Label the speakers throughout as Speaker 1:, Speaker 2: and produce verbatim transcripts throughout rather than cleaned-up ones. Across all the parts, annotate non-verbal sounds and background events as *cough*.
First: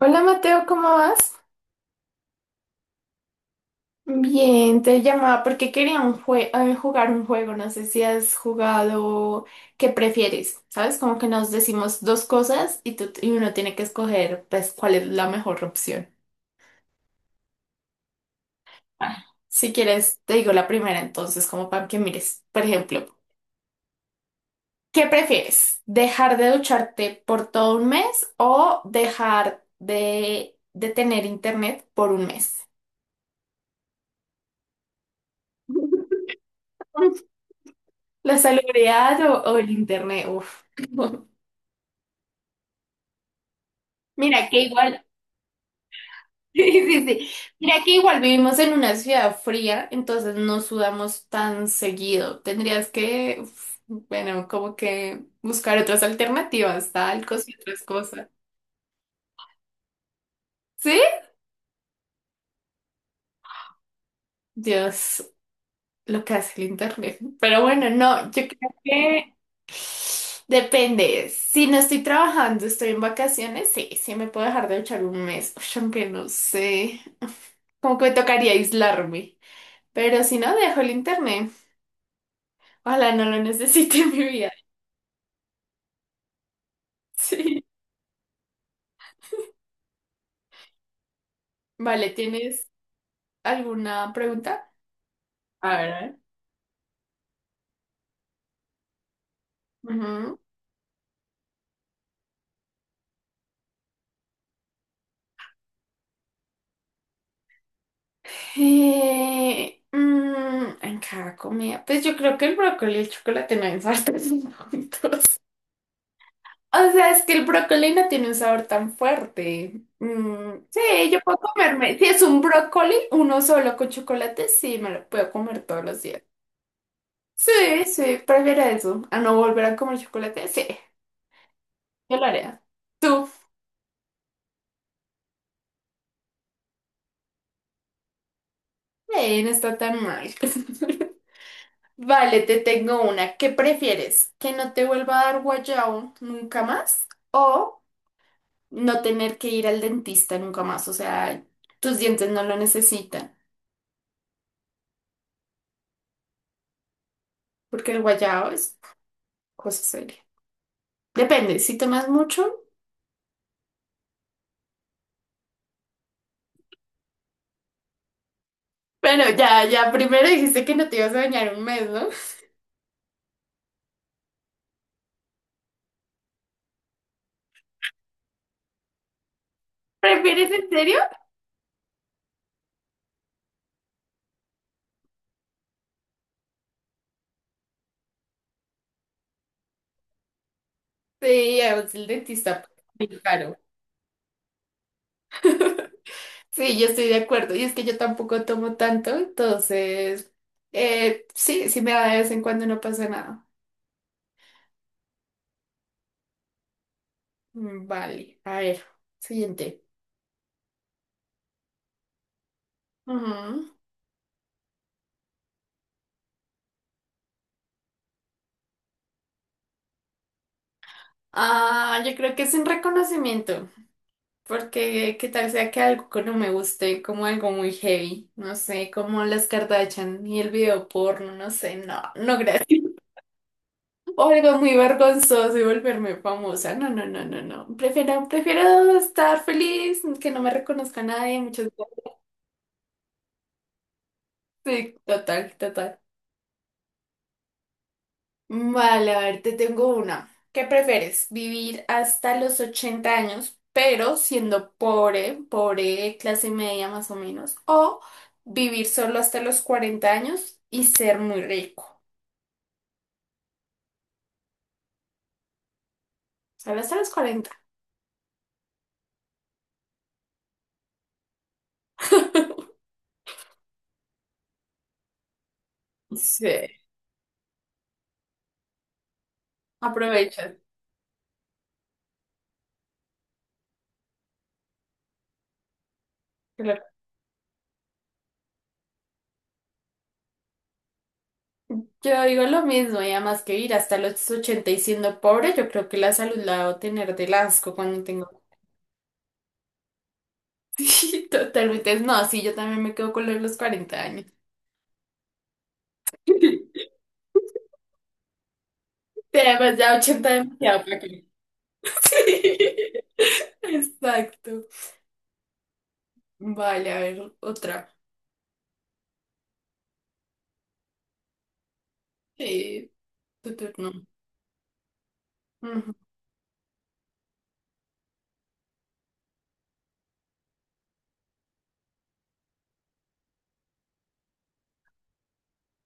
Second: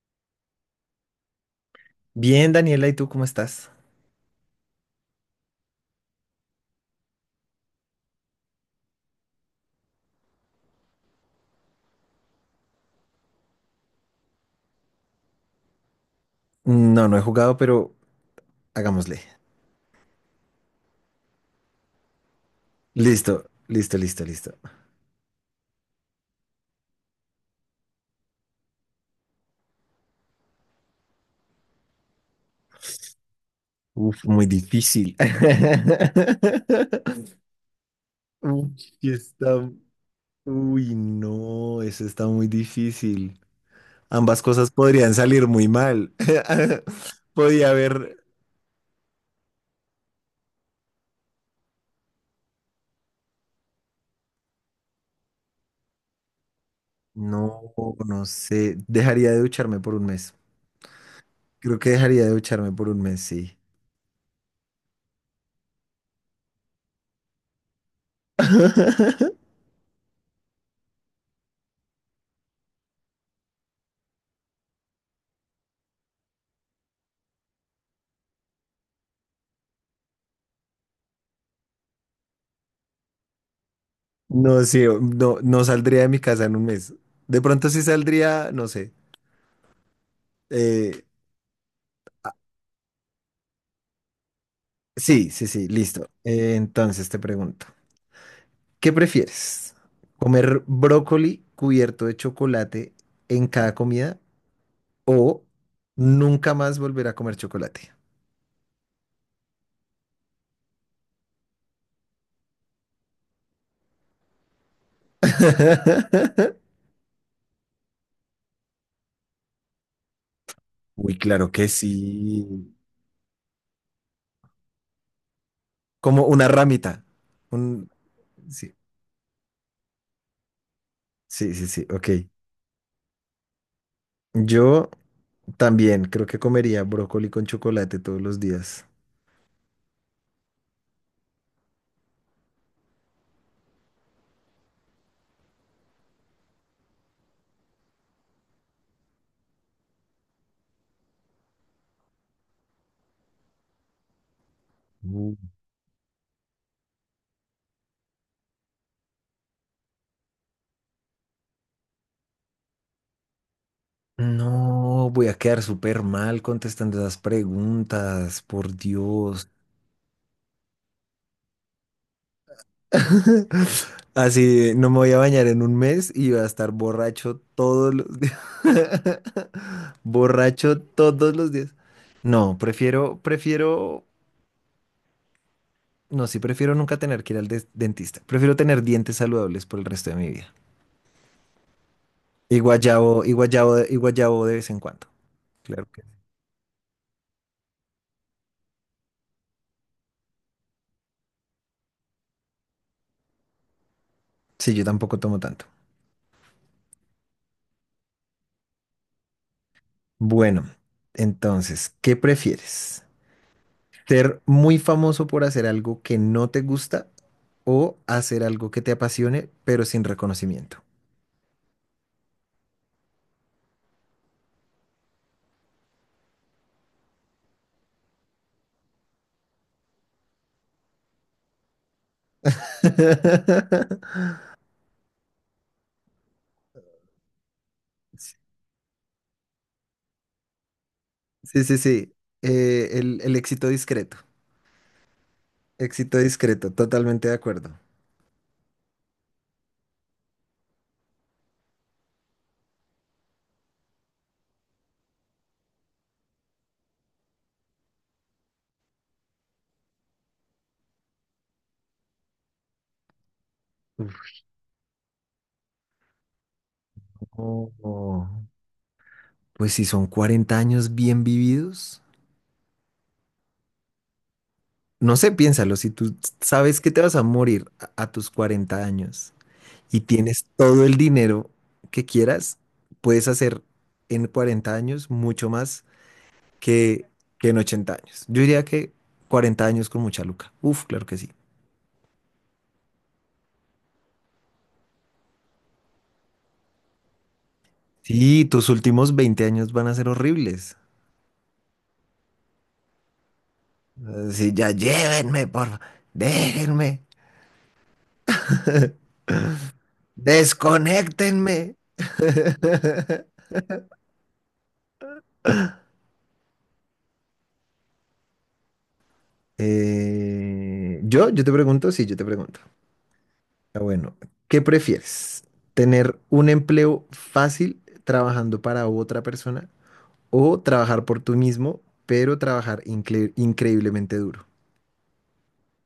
Speaker 1: Hola Mateo, ¿cómo vas?
Speaker 2: Bien, Daniela, ¿y tú cómo estás?
Speaker 1: Bien, te llamaba porque quería un jue- eh, jugar un juego. No sé si has jugado. ¿Qué prefieres? ¿Sabes? Como que nos decimos dos cosas y, tú- y uno tiene que escoger pues cuál es la mejor opción.
Speaker 2: No, no he jugado, pero hagámosle.
Speaker 1: Ah. Si quieres, te digo la primera entonces, como para que mires. Por ejemplo,
Speaker 2: Listo, listo, listo, listo.
Speaker 1: ¿qué prefieres? ¿Dejar de ducharte por todo un mes o dejar de, de tener internet por un mes?
Speaker 2: Uf, muy difícil. *laughs*
Speaker 1: *laughs* La
Speaker 2: Uy, sí
Speaker 1: salubridad o,
Speaker 2: está.
Speaker 1: o el internet, uff.
Speaker 2: Uy,
Speaker 1: *laughs*
Speaker 2: no, eso está muy difícil. Ambas
Speaker 1: Mira que
Speaker 2: cosas
Speaker 1: igual,
Speaker 2: podrían salir muy mal.
Speaker 1: *laughs* sí, sí, sí.
Speaker 2: *laughs* Podía
Speaker 1: Mira que
Speaker 2: haber.
Speaker 1: igual vivimos en una ciudad fría, entonces no sudamos tan seguido. Tendrías que, uf, bueno, como que buscar otras alternativas, talcos y
Speaker 2: No,
Speaker 1: otras
Speaker 2: no
Speaker 1: cosas.
Speaker 2: sé. Dejaría de ducharme por un mes.
Speaker 1: ¿Sí?
Speaker 2: Creo que dejaría de ducharme por un mes, sí.
Speaker 1: Dios, lo que hace el internet. Pero bueno, no, yo creo que
Speaker 2: *laughs*
Speaker 1: depende. Si no estoy trabajando, estoy en vacaciones, sí, sí me puedo dejar de echar un mes. *laughs* Uy, aunque no sé. Como que me tocaría aislarme. Pero si no, dejo el internet. Ojalá no lo necesite en mi vida.
Speaker 2: No,
Speaker 1: *laughs*
Speaker 2: sí, no, no saldría de mi casa en un mes. De
Speaker 1: Sí.
Speaker 2: pronto sí saldría, no sé. Eh,
Speaker 1: Vale, ¿tienes alguna pregunta?
Speaker 2: sí, sí, sí,
Speaker 1: A ver, a
Speaker 2: listo.
Speaker 1: ver.
Speaker 2: Eh, entonces te pregunto, ¿qué prefieres?
Speaker 1: Ujú.
Speaker 2: ¿Comer brócoli cubierto de chocolate en cada comida o nunca más volver a comer chocolate?
Speaker 1: Eh, mm, en cada comida. Pues yo creo que el brócoli y el chocolate no hay *laughs* sabores juntos.
Speaker 2: *laughs*
Speaker 1: O sea, es que el brócoli no tiene un sabor tan fuerte. Mm, sí, yo
Speaker 2: Uy,
Speaker 1: puedo
Speaker 2: claro que
Speaker 1: comerme. Si es un
Speaker 2: sí.
Speaker 1: brócoli, uno solo con chocolate, sí, me lo puedo comer todos los días.
Speaker 2: Como una ramita.
Speaker 1: Sí,
Speaker 2: Un.
Speaker 1: sí, prefiero
Speaker 2: Sí,
Speaker 1: eso. A no volver a comer chocolate, sí,
Speaker 2: sí, sí, sí, ok.
Speaker 1: yo lo haré. ¿Tú?
Speaker 2: Yo también creo que comería brócoli con chocolate todos los días.
Speaker 1: Eh, no está tan mal. *laughs* Vale, te tengo una. ¿Qué prefieres? ¿Que no te vuelva a dar guayao nunca más? ¿O no tener que ir al dentista nunca más? O sea, tus dientes no lo necesitan.
Speaker 2: Uh,
Speaker 1: Porque el guayao es cosa seria. Depende, si tomas mucho.
Speaker 2: No, voy a quedar súper mal contestando esas preguntas, por
Speaker 1: Bueno,
Speaker 2: Dios.
Speaker 1: ya, ya, primero dijiste que no te ibas a bañar un mes, ¿no?
Speaker 2: *laughs* Así no me voy a bañar en un mes y voy a estar borracho todos los días. *laughs*
Speaker 1: *laughs* ¿Prefieres en
Speaker 2: Borracho
Speaker 1: serio?
Speaker 2: todos los días. No, prefiero, prefiero, no, sí, prefiero nunca tener que ir al des- dentista. Prefiero tener dientes saludables por el resto de mi vida.
Speaker 1: Sí, además el
Speaker 2: Y
Speaker 1: dentista muy
Speaker 2: guayabo, y
Speaker 1: caro.
Speaker 2: guayabo, y guayabo de vez en cuando. Claro que sí.
Speaker 1: Sí, yo estoy de acuerdo. Y es que yo tampoco tomo tanto, entonces, eh, sí, sí me da de vez en cuando, no pasa nada.
Speaker 2: Sí, yo tampoco tomo tanto.
Speaker 1: Mm, vale, a ver, siguiente.
Speaker 2: Bueno, entonces, ¿qué prefieres?
Speaker 1: Ujú.
Speaker 2: ¿Ser muy famoso por hacer algo que no te gusta o hacer algo que te apasione pero sin reconocimiento?
Speaker 1: Ah, yo creo que es un reconocimiento, porque qué tal sea que algo que no me guste, como algo muy heavy, no sé, como las Kardashian y el video porno, no sé, no, no gracias. *laughs* O
Speaker 2: *laughs*
Speaker 1: algo muy vergonzoso y volverme famosa. No, no, no, no, no. Prefiero, prefiero estar feliz, que no me reconozca nadie.
Speaker 2: Sí,
Speaker 1: Muchas
Speaker 2: sí, sí. Eh, el, el éxito discreto.
Speaker 1: sí, total, total.
Speaker 2: Éxito discreto, totalmente de acuerdo.
Speaker 1: Vale, a ver, te tengo una. ¿Qué prefieres? ¿Vivir hasta los ochenta años, pero siendo pobre, pobre, clase media más o menos? ¿O vivir solo hasta los cuarenta años y ser muy rico?
Speaker 2: Uf,
Speaker 1: Solo hasta los cuarenta.
Speaker 2: no, no. Pues si son cuarenta años bien vividos, no sé, piénsalo, si tú
Speaker 1: Sí.
Speaker 2: sabes que te vas a morir a, a tus cuarenta años. Y tienes
Speaker 1: Aprovecha.
Speaker 2: todo el dinero que quieras, puedes hacer en cuarenta años mucho más
Speaker 1: Claro.
Speaker 2: que, que en ochenta años. Yo diría que cuarenta años con mucha luca. Uf, claro que sí.
Speaker 1: Yo digo lo mismo, y además que vivir hasta los ochenta y siendo pobre, yo creo que la salud la debo tener del asco cuando tengo.
Speaker 2: Sí,
Speaker 1: *laughs*
Speaker 2: tus últimos veinte años van a ser horribles.
Speaker 1: Sí, totalmente. No, sí, yo también me quedo con lo de los cuarenta años.
Speaker 2: Así, ya llévenme, por favor,
Speaker 1: *laughs*
Speaker 2: déjenme,
Speaker 1: Te- Además, ya ochenta demasiado para que-
Speaker 2: desconéctenme.
Speaker 1: *laughs*
Speaker 2: *laughs*
Speaker 1: Exacto. Vale, a ver, otra.
Speaker 2: Eh, yo, yo te pregunto, sí, yo te pregunto.
Speaker 1: Sí, tu
Speaker 2: Ah,
Speaker 1: turno.
Speaker 2: bueno, ¿qué prefieres?
Speaker 1: Ujú.
Speaker 2: ¿Tener un empleo fácil trabajando para otra persona o trabajar por tú mismo, pero trabajar incre- increíblemente duro?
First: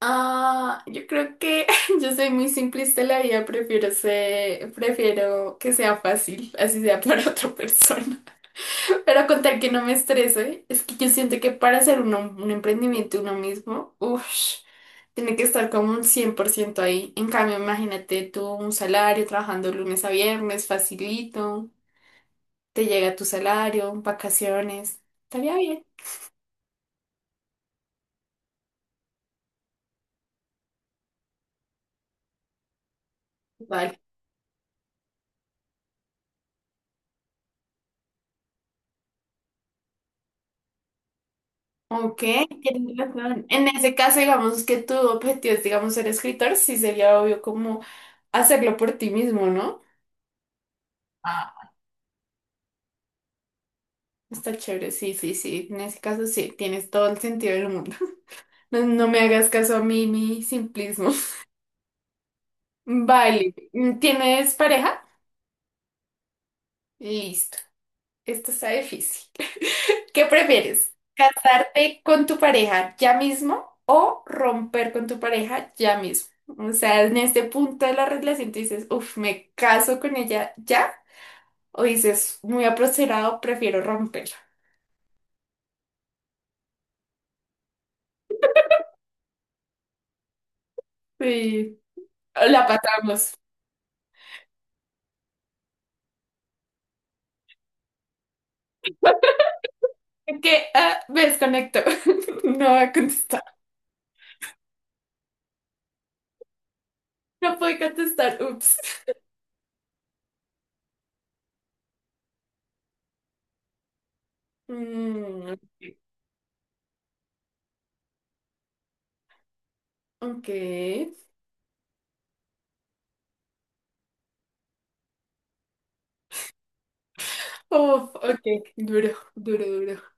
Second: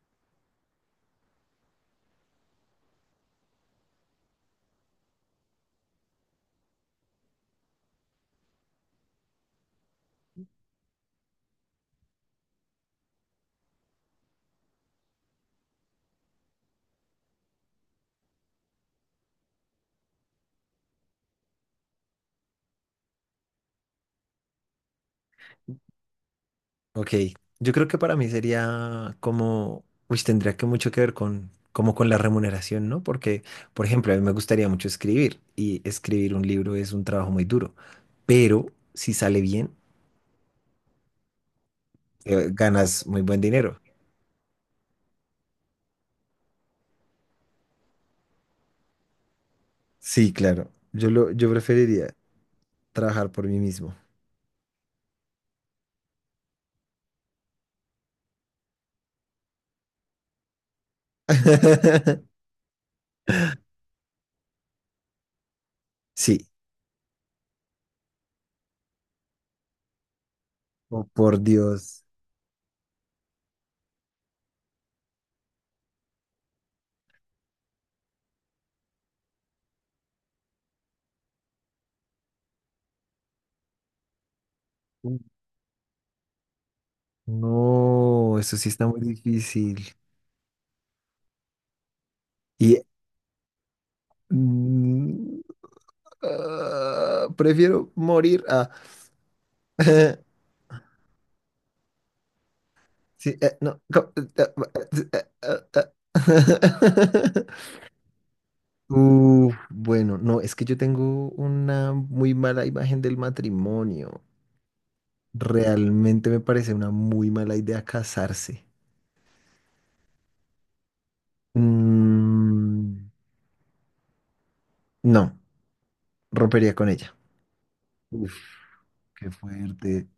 Speaker 1: Ah, yo creo que *laughs* yo soy muy simplista en la vida, prefiero ser, prefiero que sea fácil, así sea para otra persona. Pero con tal que no me estreso, es que yo siento que para hacer uno, un emprendimiento uno mismo, uff, tiene que estar como un cien por ciento ahí. En cambio, imagínate tú un salario trabajando lunes a viernes, facilito, te llega tu salario, vacaciones, estaría bien.
Speaker 2: Ok, yo creo que para mí sería como, uy, tendría que mucho que ver con, como con la remuneración, ¿no? Porque, por
Speaker 1: Vale.
Speaker 2: ejemplo, a mí me gustaría mucho escribir y escribir un libro es un trabajo muy duro, pero si sale bien,
Speaker 1: Ok,
Speaker 2: eh,
Speaker 1: tienes
Speaker 2: ganas muy buen
Speaker 1: razón. En
Speaker 2: dinero.
Speaker 1: ese caso, digamos que tu objetivo es, digamos, ser escritor, sí sería obvio como hacerlo por ti mismo, ¿no?
Speaker 2: Sí, claro, yo lo, yo
Speaker 1: Ah.
Speaker 2: preferiría trabajar por mí mismo.
Speaker 1: Está chévere, sí, sí, sí. En ese caso, sí, tienes todo el sentido del mundo. No, no me hagas caso a mí, mi simplismo. *laughs*
Speaker 2: *laughs*
Speaker 1: Vale. ¿Tienes pareja?
Speaker 2: Sí.
Speaker 1: Listo. Esto está difícil. *laughs* ¿Qué prefieres?
Speaker 2: Oh, por
Speaker 1: ¿Casarte
Speaker 2: Dios.
Speaker 1: con tu pareja ya mismo o romper con tu pareja ya mismo? O sea, en este punto de la relación te dices, uff, me caso con ella ya. O dices, muy apresurado, prefiero romperla.
Speaker 2: No, eso sí está muy difícil.
Speaker 1: Sí. La
Speaker 2: Y
Speaker 1: patamos.
Speaker 2: mm, ah, prefiero morir a.
Speaker 1: *laughs*
Speaker 2: *laughs*
Speaker 1: Que ah, me desconecto. *laughs* No voy a
Speaker 2: Sí,
Speaker 1: contestar.
Speaker 2: eh, no. co- eh, eh, eh, eh, eh.
Speaker 1: No
Speaker 2: *laughs*
Speaker 1: puedo contestar. Ups.
Speaker 2: Uf, bueno, no, es que yo tengo una muy mala imagen del matrimonio.
Speaker 1: Mm,
Speaker 2: Realmente me parece una muy mala idea casarse.
Speaker 1: ok.
Speaker 2: Mm, no, rompería con ella.
Speaker 1: Uf,
Speaker 2: Uf.
Speaker 1: ok. Duro,
Speaker 2: Qué
Speaker 1: duro,
Speaker 2: fuerte.
Speaker 1: duro.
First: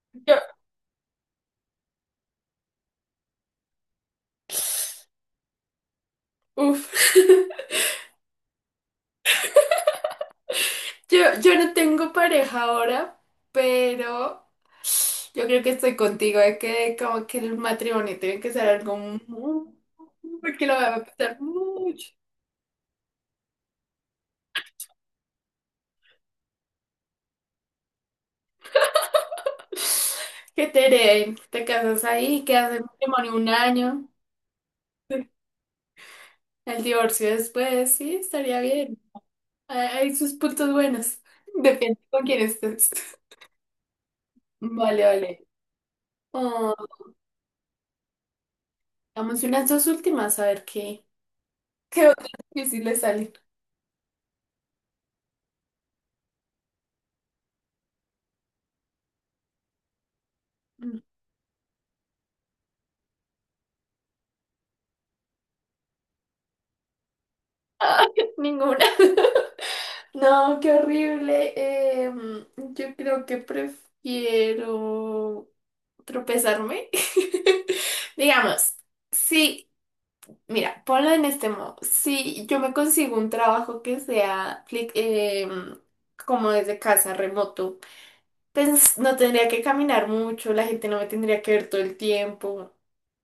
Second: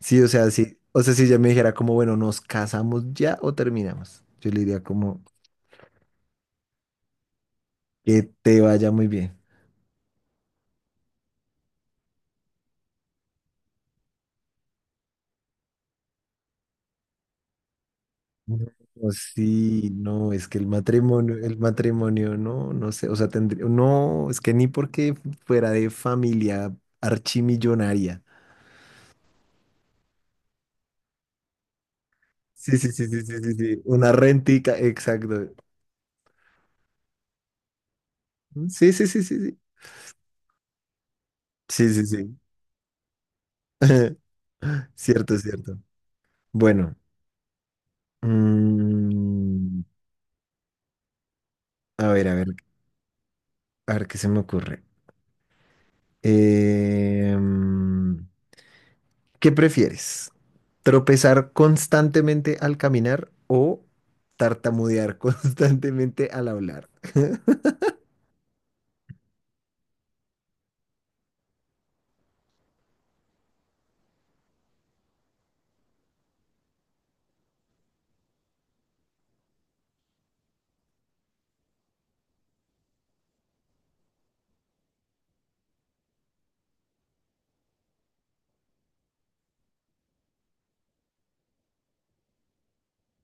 Speaker 2: Sí, o
Speaker 1: Yo,
Speaker 2: sea, sí. O sea, si ella me dijera como, bueno, ¿nos casamos ya o terminamos? Yo le diría como,
Speaker 1: uf. *laughs*
Speaker 2: que te vaya muy bien.
Speaker 1: Yo, yo no tengo pareja ahora, pero yo creo que estoy contigo, de que como que el matrimonio tiene que ser algo
Speaker 2: No,
Speaker 1: muy,
Speaker 2: sí, no, es que
Speaker 1: porque
Speaker 2: el
Speaker 1: lo voy a
Speaker 2: matrimonio,
Speaker 1: pensar
Speaker 2: el
Speaker 1: mucho.
Speaker 2: matrimonio, no, no sé, o sea, tendría, no, es que ni porque fuera de familia archimillonaria.
Speaker 1: Que te hereden, te casas ahí,
Speaker 2: Sí,
Speaker 1: quedas
Speaker 2: sí, sí,
Speaker 1: en
Speaker 2: sí,
Speaker 1: matrimonio
Speaker 2: sí,
Speaker 1: un
Speaker 2: sí, sí.
Speaker 1: año,
Speaker 2: Una rentica, exacto.
Speaker 1: el divorcio después, sí, estaría
Speaker 2: Sí,
Speaker 1: bien.
Speaker 2: sí, sí, sí, sí.
Speaker 1: Hay hay sus puntos buenos.
Speaker 2: Sí,
Speaker 1: Depende
Speaker 2: sí,
Speaker 1: con
Speaker 2: sí.
Speaker 1: quién estés.
Speaker 2: *laughs*
Speaker 1: Vale,
Speaker 2: Cierto,
Speaker 1: vale.
Speaker 2: cierto.
Speaker 1: Oh,
Speaker 2: Bueno,
Speaker 1: damos unas
Speaker 2: mm,
Speaker 1: dos últimas a ver qué, qué
Speaker 2: a
Speaker 1: otras
Speaker 2: ver, a ver,
Speaker 1: difíciles salen.
Speaker 2: a ver qué se me ocurre. Em, ¿Qué prefieres? ¿Tropezar constantemente al caminar o tartamudear *laughs* constantemente al hablar?
Speaker 1: Ay, *laughs* ninguna. *laughs* No, qué horrible. Em, yo creo que prefiero tropezarme. *laughs* Digamos, sí, mira, ponlo en este modo. Si yo me consigo un trabajo que sea fli- em, como desde casa, remoto, pues no tendría que caminar mucho, la gente no me tendría que ver todo el tiempo.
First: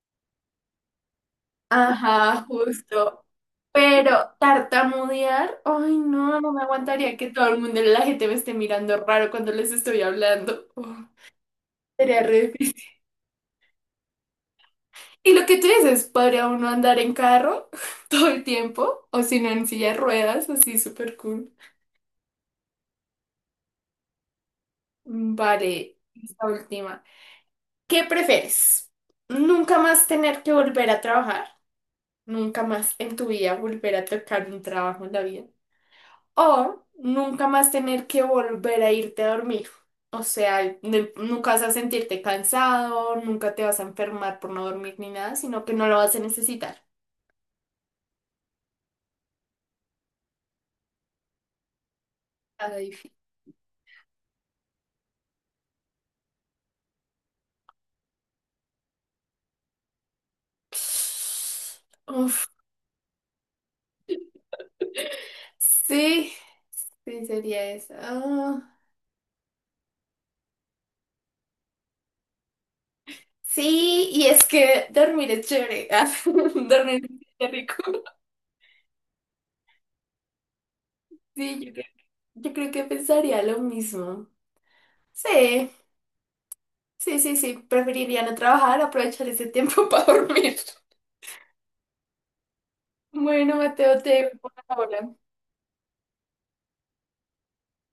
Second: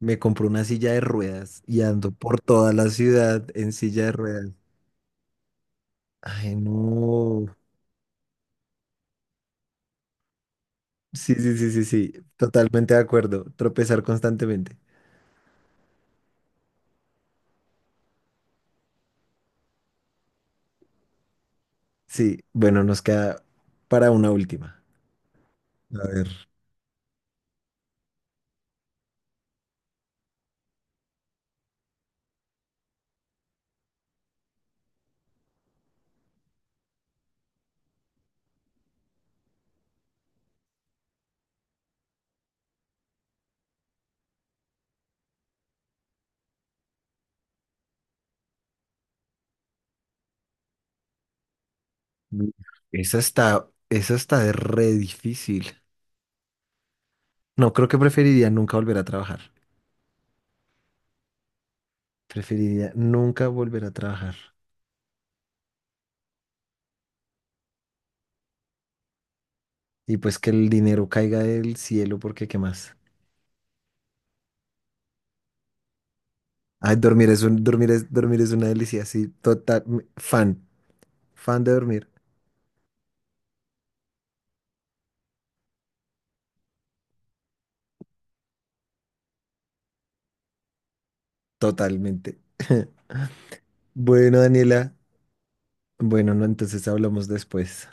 Speaker 2: Me compré una silla de ruedas y ando por
Speaker 1: Ajá,
Speaker 2: toda la
Speaker 1: justo.
Speaker 2: ciudad en silla de
Speaker 1: Pero
Speaker 2: ruedas.
Speaker 1: tartamudear, ay no, no
Speaker 2: Ay,
Speaker 1: me aguantaría que todo
Speaker 2: no.
Speaker 1: el mundo, la gente me esté mirando raro cuando les estoy hablando. Oh,
Speaker 2: Sí, sí, sí, sí, sí.
Speaker 1: sería re difícil.
Speaker 2: Totalmente de acuerdo. Tropezar constantemente.
Speaker 1: Y lo que tú dices, ¿podría uno andar en carro *laughs* todo el tiempo? O si no, en silla de ruedas, así súper cool.
Speaker 2: Sí, bueno, nos queda para una última.
Speaker 1: Mm, vale,
Speaker 2: A
Speaker 1: esta
Speaker 2: ver.
Speaker 1: última. ¿Qué prefieres? ¿Nunca más tener que volver a trabajar? ¿Nunca más en tu vida volver a tocar un trabajo en la vida? O nunca más tener que volver a irte a dormir. O sea, de- nunca vas a sentirte cansado, nunca te vas a enfermar por no dormir ni nada, sino que no lo vas a necesitar. Nada difícil.
Speaker 2: Esa está, esa está de re difícil. No, creo que preferiría nunca volver a trabajar.
Speaker 1: Uf,
Speaker 2: Preferiría nunca volver a trabajar.
Speaker 1: sí, sí sería eso. Ah,
Speaker 2: Y pues que el dinero caiga del cielo porque qué más.
Speaker 1: sí, y es que dormir es chévere. *laughs* Ah,
Speaker 2: Ay,
Speaker 1: dormir
Speaker 2: dormir es
Speaker 1: es
Speaker 2: un,
Speaker 1: rico.
Speaker 2: dormir es, dormir es una delicia, sí, total, m- fan,
Speaker 1: Sí,
Speaker 2: fan
Speaker 1: yo
Speaker 2: de
Speaker 1: creo,
Speaker 2: dormir,
Speaker 1: yo creo que pensaría lo mismo. Sí, sí, sí, sí. Preferiría no trabajar, aprovechar ese tiempo *laughs* para dormir.
Speaker 2: totalmente. *laughs*
Speaker 1: Bueno, Mateo, te dejo
Speaker 2: Bueno,
Speaker 1: por
Speaker 2: Daniela,
Speaker 1: ahora.
Speaker 2: bueno, no, entonces hablamos después.